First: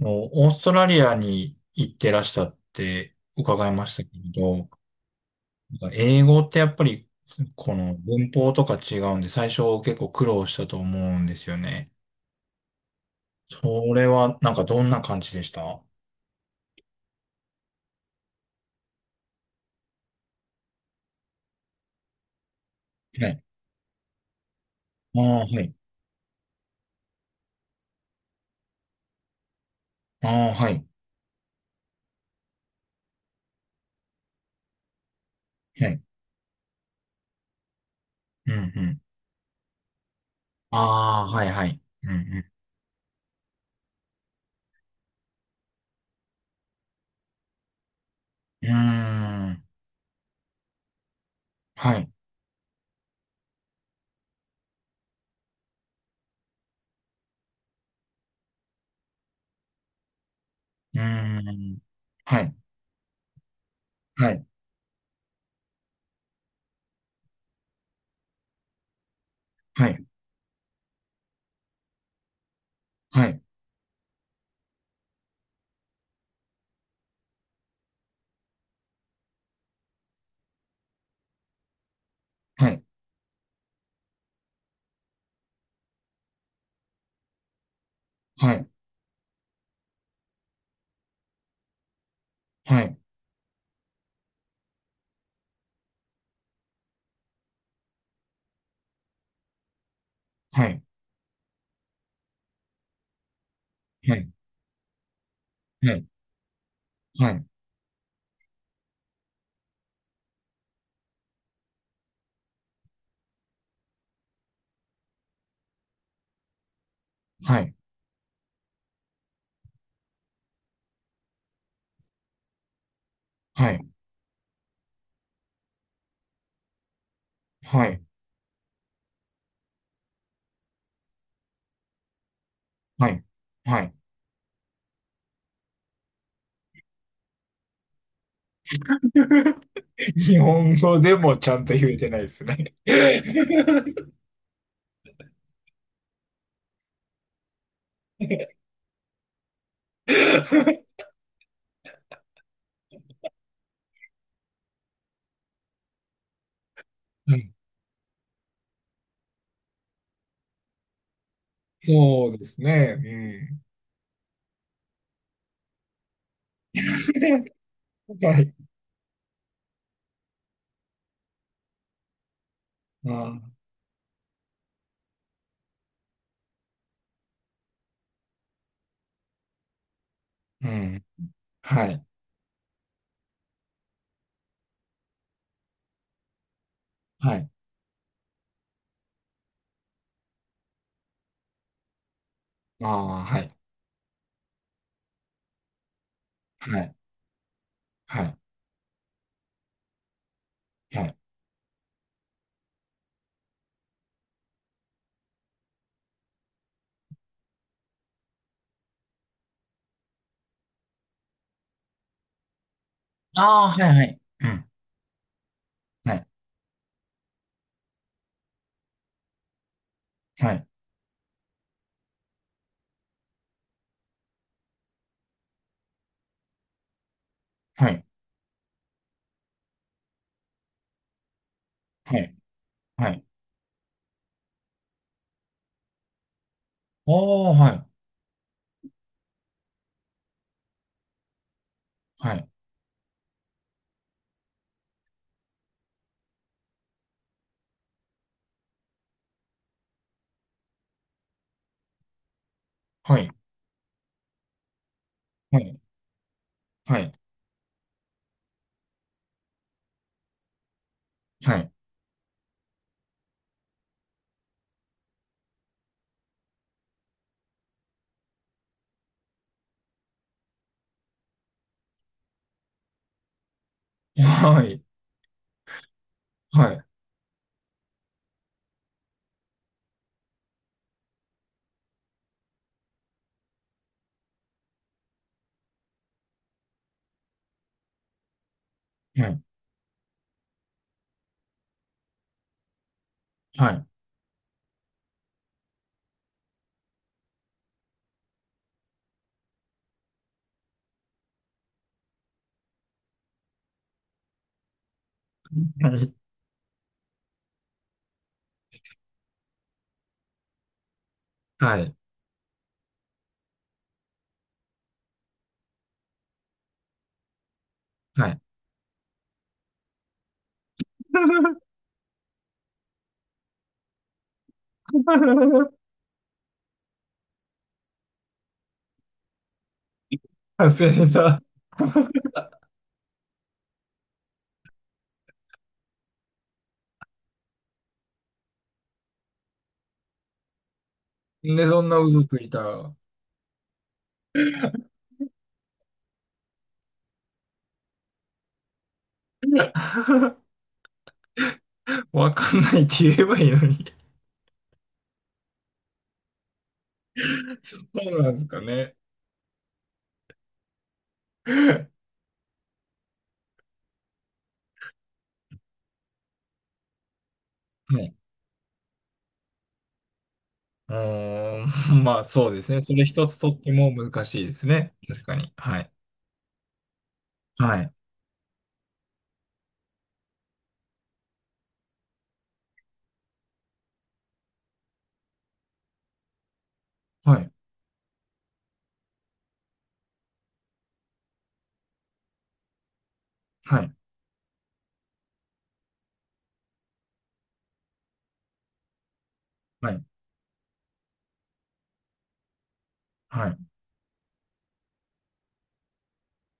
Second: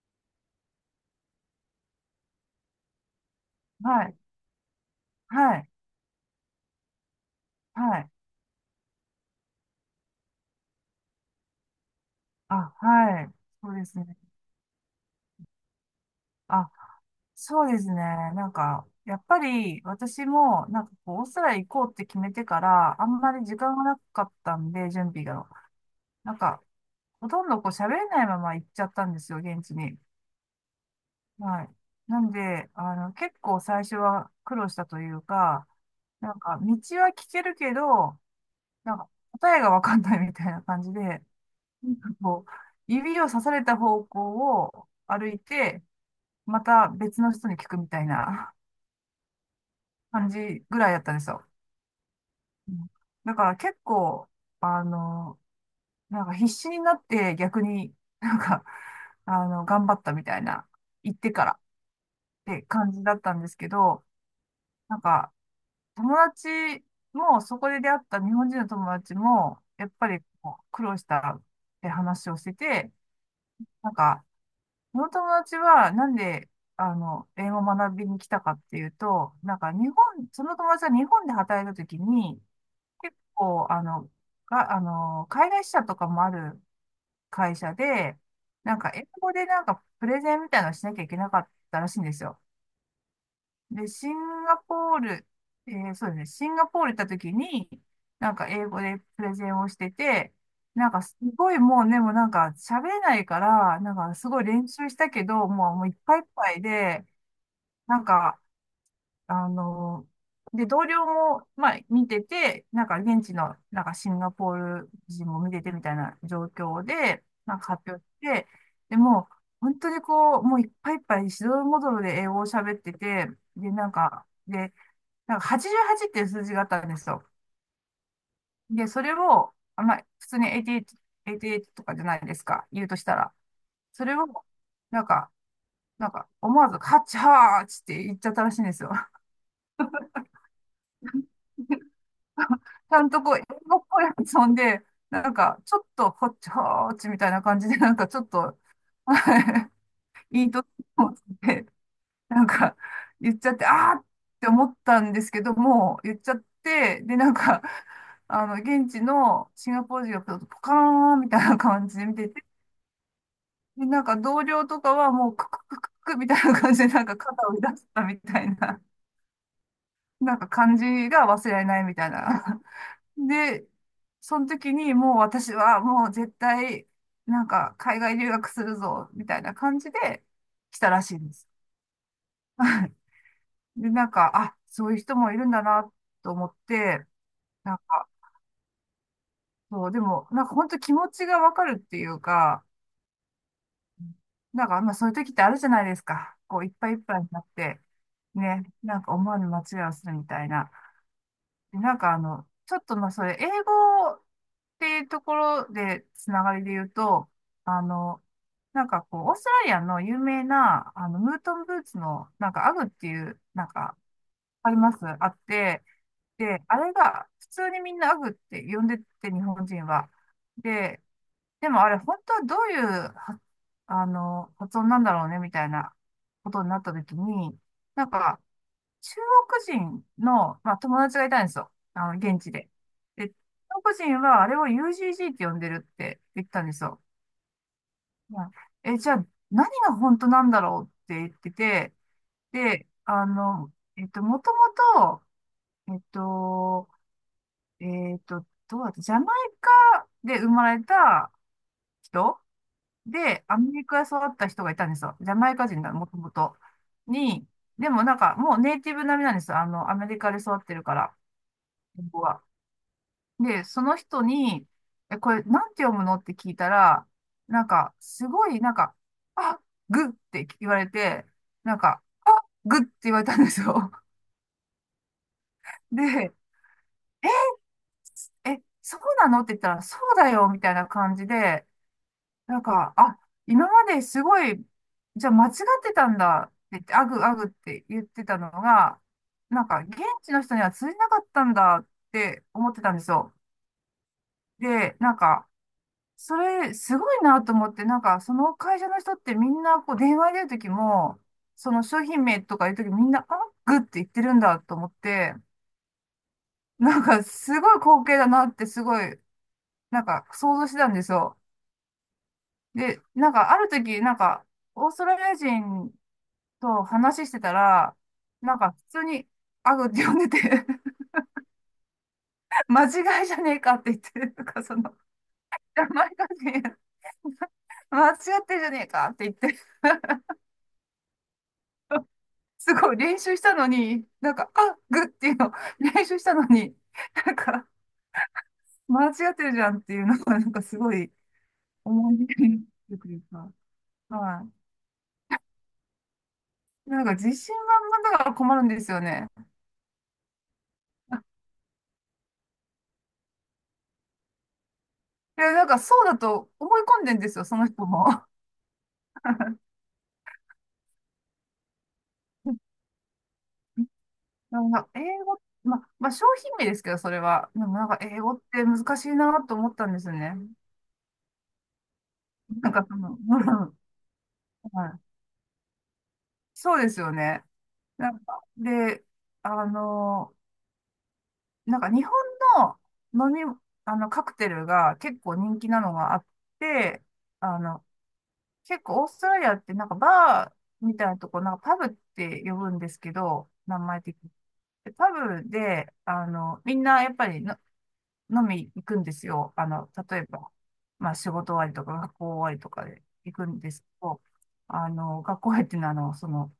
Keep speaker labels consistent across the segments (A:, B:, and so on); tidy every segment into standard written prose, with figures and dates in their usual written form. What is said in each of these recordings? A: のオーストラリアに行ってらしたって伺いました
B: は
A: け
B: い、
A: ど、
B: はい、
A: 英語ってやっぱりこの
B: はい。
A: 文法とか違うんで、最初結構苦労したと思うんですよね。
B: あ、はい。そうで
A: そ
B: す
A: れ
B: ね。
A: はなんかどんな感じでした？は
B: あ、そうですね。なんか、やっぱり私も、なんかこう、オーストラリア行こうって決めてから、あんま
A: い。
B: り時間がなかったんで、準
A: あ
B: 備
A: あ、
B: が。
A: はい。
B: なんか、ほとんどこう、喋れないまま行っちゃったんですよ、現地に。
A: ああ、はい。
B: はい。なんで、結構最初は苦労したというか、
A: はい。
B: なんか、道は聞けるけど、
A: うんう
B: なん
A: ん。
B: か、答えがわかんないみたいな感じで、
A: ああ、
B: な
A: はいはい。
B: んか
A: うん
B: こう、指を刺された方向を歩いて、また別の人に聞くみたいな
A: うん。うん。
B: 感じぐらいだったんですよ。
A: はい。
B: うん。だから結構、あの、なんか必死になって逆になんか、頑張ったみたいな、
A: う
B: 言ってからっ
A: ん。
B: て感じだったんですけど、なんか友達もそこで出会った日本人の友達も、やっぱりこう苦労したって話をしてて、
A: はい。
B: なんか、その友達は、なんで、英語を学びに来たかっていうと、なんか日本、その友達は日本で働いたときに、
A: はい。
B: 結構、が、海外支社とかもある会社で、
A: はい。
B: なんか英語でなんかプレゼンみたいなのをしなきゃいけなかったらしいんですよ。
A: はい。
B: で、シンガポール、そうですね、シンガポール行った時に、なんか英語でプレゼンをしてて、なんかすごいもうね、もうなんか喋れないから、なんか
A: はい。
B: すごい練習したけど、もう、もうい
A: は
B: っ
A: い。
B: ぱいいっぱいで、
A: はい。
B: なんか、あの、で、同僚も、まあ、見てて、なんか現地の、なんかシンガポール人も見ててみたいな状況で、な
A: は
B: ん
A: い。
B: か発表して、でもう、本当にこう、もういっぱいいっぱい、しどろもどろで英語を喋ってて、
A: はい。
B: で、
A: はい。はい。
B: なんか、で、なんか88っていう数字があったんですよ。
A: はい。
B: で、それを、普通に88、88とかじゃないですか、言うとし
A: は
B: た
A: い。
B: ら。
A: はい。
B: それを、なんか、なんか、思わず、ハッチハーチって言っちゃったらしいんですよ。
A: 日本語でもちゃんと言えてないです ね。
B: ちゃんとこう、英語っぽい
A: は
B: 発音で、なんか、ちょっと、ホッチハーチみたいな感じで、なんか、ちょっと、いいいと思ってなんか、言っちゃって、あーって思ったんですけども、言っちゃって、で、なん
A: い。
B: か、現地のシンガポール人がポカーンみたいな感じで見
A: そ
B: て
A: う
B: て、
A: ですね。
B: で、なんか同僚とかはもうクククククみたいな感じで、なんか肩を出した
A: う
B: み
A: ん。は
B: た
A: い。
B: いな、なんか感じが忘れられないみたいな。
A: あー、
B: で、その時にもう私はもう絶対、なんか海外留学するぞ、みたいな感じで
A: う
B: 来たら
A: ん。
B: しいです。
A: はい。
B: で、なんか、あ、そういう人もいるんだなと思って、
A: はい。
B: なんか、そう、でも、なんか本当気持ちがわかるっていうか、
A: ああ、はい。
B: なんか、まあそういう時ってあるじゃないですか。こう、いっ
A: は
B: ぱ
A: い。
B: いいっぱいになって、
A: はい。
B: ね、なんか思わぬ間違いをするみたいな。
A: はい。
B: で、なんかあの、ちょっとまあそれ、英語っていうところで、つながりで言うと、あの、なんかこう、オーストラリアの有名な、ムートンブーツの、なんか、アグっていう、な
A: あ
B: ん
A: あ、はい、
B: か、
A: はい。うん。
B: ありますあって、
A: はい。
B: で、あれが、普通にみんなアグって呼んでて、日本人は。
A: はい。
B: で、でもあれ、本当はどういうは、発音なんだろうね、みたいなことになった時に、
A: はい。
B: なんか、中国人の、まあ、友達がいたんですよ。
A: はい。
B: 現地で。
A: はい。
B: で、中国人はあれを UGG って呼んでるって言ったんですよ。
A: おー、はい。
B: うん。え、じゃあ、何が本当なんだろうって言ってて、
A: はい。
B: で、もともと、どうだったジャマイカで生まれた人
A: はい。
B: で、アメリカで育った人がいたんですよ。ジャマイ
A: は
B: カ
A: い。
B: 人がもともと。
A: はい。
B: に、でもなんかもうネイティブ並みなんですよ。アメリカで育ってるから、
A: は
B: 英は。で、その人に、え、これなんて読むのって聞いたら、なんか、すごい、なんか、あ、グって言われて、なんか、あ、グって言われたんですよ。
A: い。
B: で、
A: はい。
B: え、そうなのって言ったら、そうだよ、みたいな感じで、なんか、あ、今まですごい、じゃあ間違ってたんだって言って、アグアグって言ってたのが、なんか現地の人には通じなかったんだって思ってたんですよ。
A: はい。
B: で、なんか、それすごいなと思って、なんかその会社の人ってみんなこう電話でるときも、その商品名とか言うときみんなアグって言ってるんだと思って、
A: はい。は
B: なんかすごい光景だなってすごい、なんか想像してたんですよ。
A: い。
B: で、なんかある時、なんか、オーストラリア人そう、話してたら、
A: はい。はい。は
B: なんか普通に、アグって呼んでて 間違いじゃねえかって言って、なんかその、
A: い。
B: 前がね間違ってんじゃねえかって言って、
A: 外れた。
B: すごい練習したのに、なんか、あ、グっていうの、練習したのに、なんか、間違ってるじゃんっていうのが、なんかすごい
A: なんでそんな
B: 思
A: 嘘
B: い出
A: つい
B: にな
A: た。
B: ると いうか、はい。なんか自信満々だから困るんですよね。
A: わかんないって言えばいいのに。
B: いや、なんかそうだと思い込んでんですよ、その
A: そ
B: 人
A: う
B: も。
A: なんですかね。は
B: なんか英語、まあ、商品名ですけど、それは。でもなんか
A: い。
B: 英語って難しいなと思ったんですよね。
A: うーん、まあそうで
B: な
A: す
B: ん
A: ね。
B: か
A: そ
B: そ
A: れ
B: の、
A: 一つとっ
B: う
A: て
B: ん。
A: も難しいです
B: は
A: ね。
B: い。
A: 確かに。はい。
B: そうですよね。
A: はい。
B: なんか、で、あの、なんか日本の飲み、カクテルが結構人気なのがあって、
A: はい。
B: あの、結構オーストラリアってなんかバーみたいなとこ、なんかパブって呼ぶんですけど、名
A: はい。
B: 前的に。でパブで、みんなやっぱりの飲み行くんですよ。
A: はい。
B: 例えば、まあ仕事終わりとか学校終わりとかで行く
A: はい。
B: んですけど、学校終わりっていうのは、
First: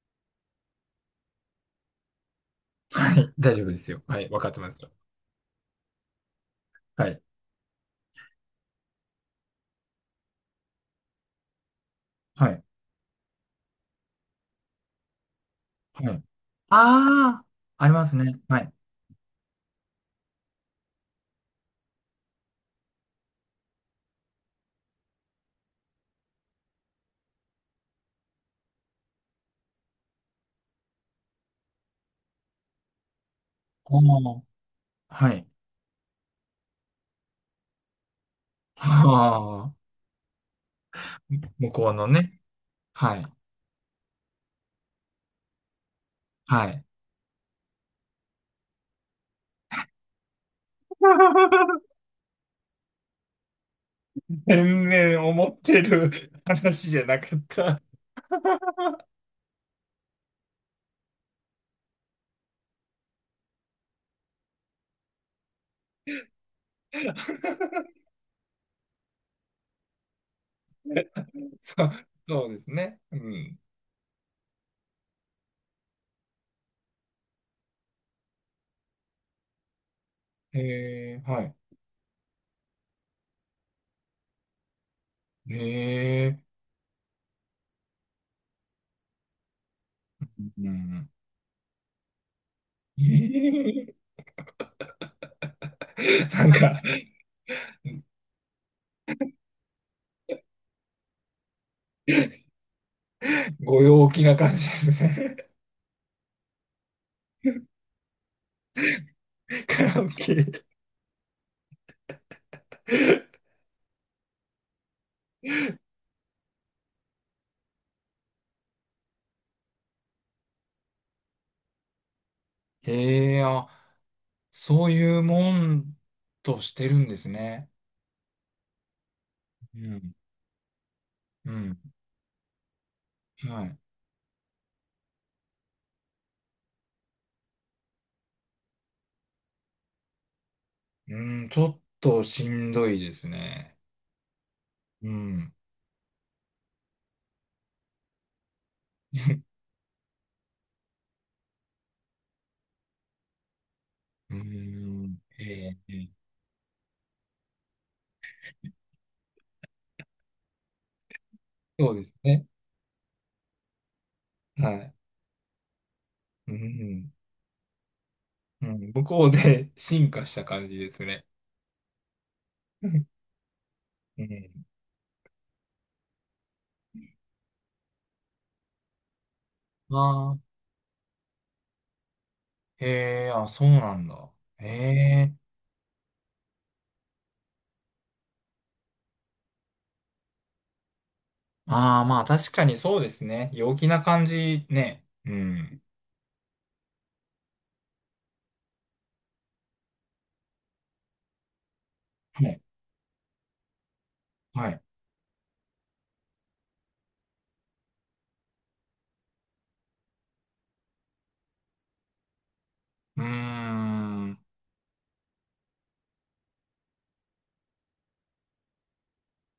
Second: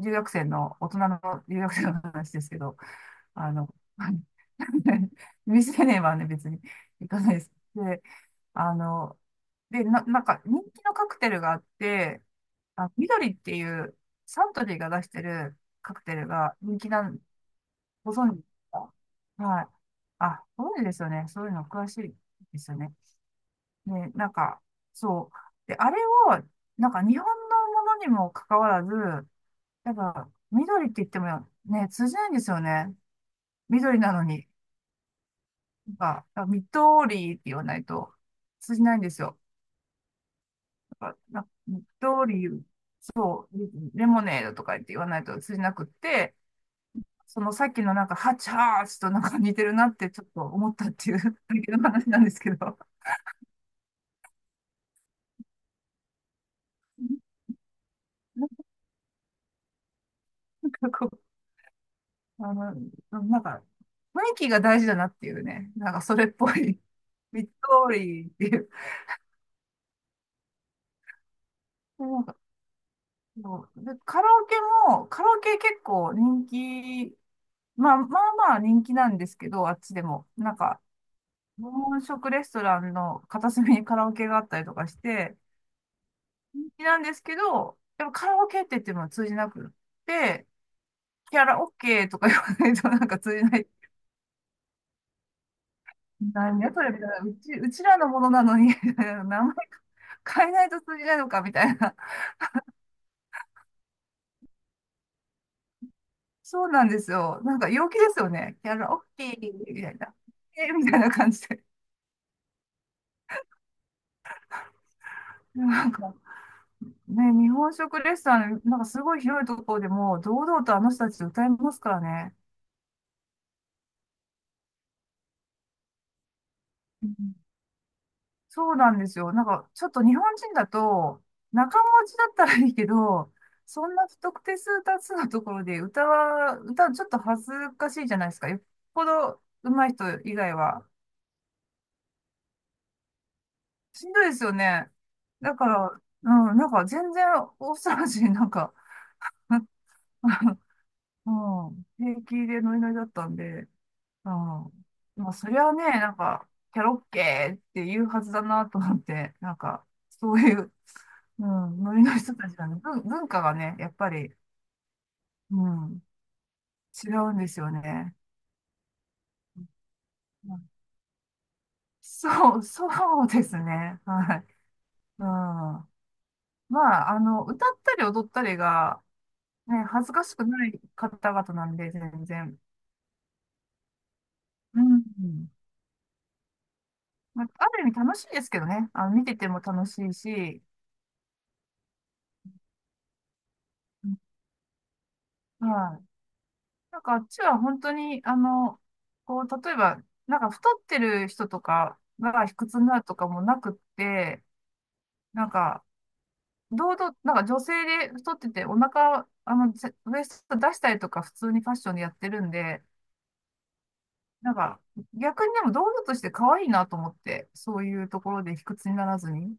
B: 留学生の、大人の留学生の話ですけど、
A: はい、
B: あ
A: 大丈
B: の、
A: 夫ですよ。はい。わかってますよ。
B: 未成年はね、別に
A: は
B: 行か
A: い。
B: ないです。で、あの、で、なんか人気のカクテルがあって、
A: はい。
B: あ、緑っていうサントリーが出してるカ
A: は
B: クテ
A: い。
B: ルが人気なん。
A: ああ、ありま
B: ご
A: す
B: 存知
A: ね。
B: です
A: はい。
B: か？はい。あ、ご存知ですよね。そういうの詳しいですよね。ね、なんか、そう。で、あれを、なんか日本のものにもかかわらず、やっぱ、緑って言ってもね、通じないんですよね。
A: あ
B: 緑なの
A: あ、
B: に。
A: はい。
B: なんか、緑って言わないと通じないんですよ。
A: ああ、
B: なんか、なんか
A: 向こうのね。
B: 緑、
A: はい。
B: レモネードとか言って言わないと通じなくって、
A: はい。
B: そのさっきのなんか、ハチハーチとなんか似てるなってちょっと思ったっていうだけの 話なんですけど。
A: 全然思ってる 話じゃなかった。
B: なんかこう、なんか、雰囲気が大事だなっていうね。なんかそれっぽい。ミッド通りっていう。
A: そう、
B: でなんか
A: そうですね。うん。
B: こうでカラオケも、カラオケ結構人気、まあまあまあ人気なんですけど、あっちでも。なんか、
A: えー、はい。
B: 日本食レストランの片隅にカラオケがあったりとかして、
A: え
B: 人気なんですけど、でもカラオケって言っても通じなくっ
A: ー、
B: て、
A: うん。
B: キャラオケとか言わないとな
A: え
B: んか通じない
A: ー、なん
B: 何や
A: か、
B: それみたいな。うちらのものなのに 名前変えないと通じないのかみたいな。
A: ご陽気な感じですね。
B: そうなんですよ。なんか陽気ですよね。キャラ、オッケー み
A: カ
B: たい
A: ラオ
B: な。
A: ケ。
B: えーみたいな感じで。なんか、ね、日本食レストラン、なんかすごい広いところでも、堂々とあの人たち歌いますからね。
A: えー、あ、そういうもんとしてる
B: う
A: ん
B: ん。
A: ですね。
B: そうなんですよ。なんか、
A: う
B: ちょっと
A: ん。
B: 日本人だと、
A: うん。
B: 仲持ちだったらいいけど、
A: はい。
B: そんな不特定数多数のところで歌は、歌ちょっと恥ずかしいじゃないですか。よっぽど上手い人以外は。
A: うん、ちょっとしんどいですね。
B: しんどいですよね。
A: うん。
B: だから、うん、なんか全然大騒ぎ、オーストラリア人なんか、うん、平気でノリノリだったんで。
A: う
B: ああ。
A: ん。
B: まあ、そりゃ
A: え
B: ね、
A: ー、
B: なんか、キャロッケーって言うはずだなと思って、なんか、そういう、うん、
A: そ
B: ノ
A: う
B: リ
A: です
B: の人
A: ね。
B: たちはね、文化がね、やっぱり、
A: はい。
B: うん、
A: う
B: 違
A: ん。
B: うんですよね。
A: うん、向こうで 進化した
B: う
A: 感
B: ん。
A: じですね。
B: そ
A: う
B: うですね。はい。
A: ん。
B: うん。まあ、歌ったり踊ったりが、ね、恥ずかし
A: あ
B: く
A: あ、
B: ない方々なんで、全然。
A: へえ、あ、そうなんだ。へ
B: う
A: え。
B: ん。まあ、ある意味楽しいですけどね。見てても楽しいし、
A: ああ、まあ確かにそうですね。陽気な
B: うん。
A: 感じね。うん。
B: はい。なんかあっちは本当に、こう、例えば、なんか太ってる人とか
A: は
B: が卑
A: い。
B: 屈になるとかもなくって、
A: はい。
B: なんか、堂々、なんか女性で太っててお腹、ぜウエスト出したりとか普通にファッションでやってるんで、
A: うーん。
B: なんか、逆にでも堂々として可愛いなと思って、そういうところで卑屈にならずに。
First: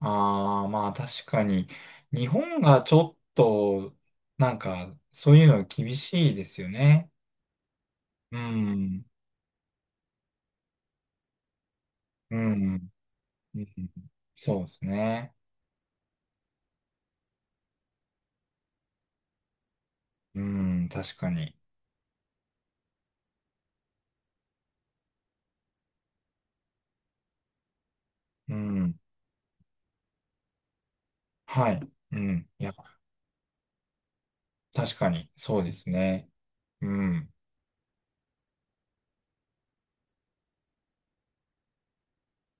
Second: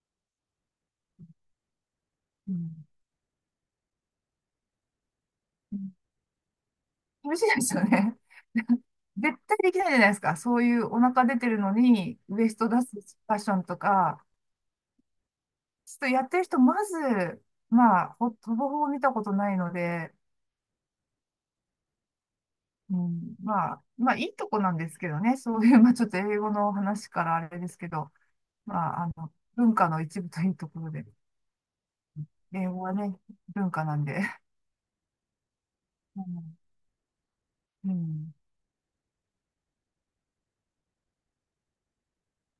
A: ああ、まあ確かに。日
B: う
A: 本が
B: ん。
A: ちょっと、なんか、そういうの
B: う
A: 厳
B: ん。
A: しいですよね。
B: 厳しいですよね。
A: う ん。
B: 絶対できないじゃないですか。そういうお腹出てるのに、
A: う
B: ウエスト出
A: ん。
B: すファッショ
A: う
B: ン
A: ん。
B: とか、
A: そうですね。
B: ちょっとやってる人、まず、まあ、ほぼほぼ見たことないので、
A: うん、確かに。
B: うん、まあ、まあ、いいとこなんですけどね、そういう、まあ、ちょっと英語の話からあれですけど、
A: うん。
B: まあ、文化の一部というところで、
A: はい。うん。い
B: 英
A: や、
B: 語はね、文化なんで、
A: 確かに、そうです
B: う
A: ね。
B: ん、
A: うん。
B: うん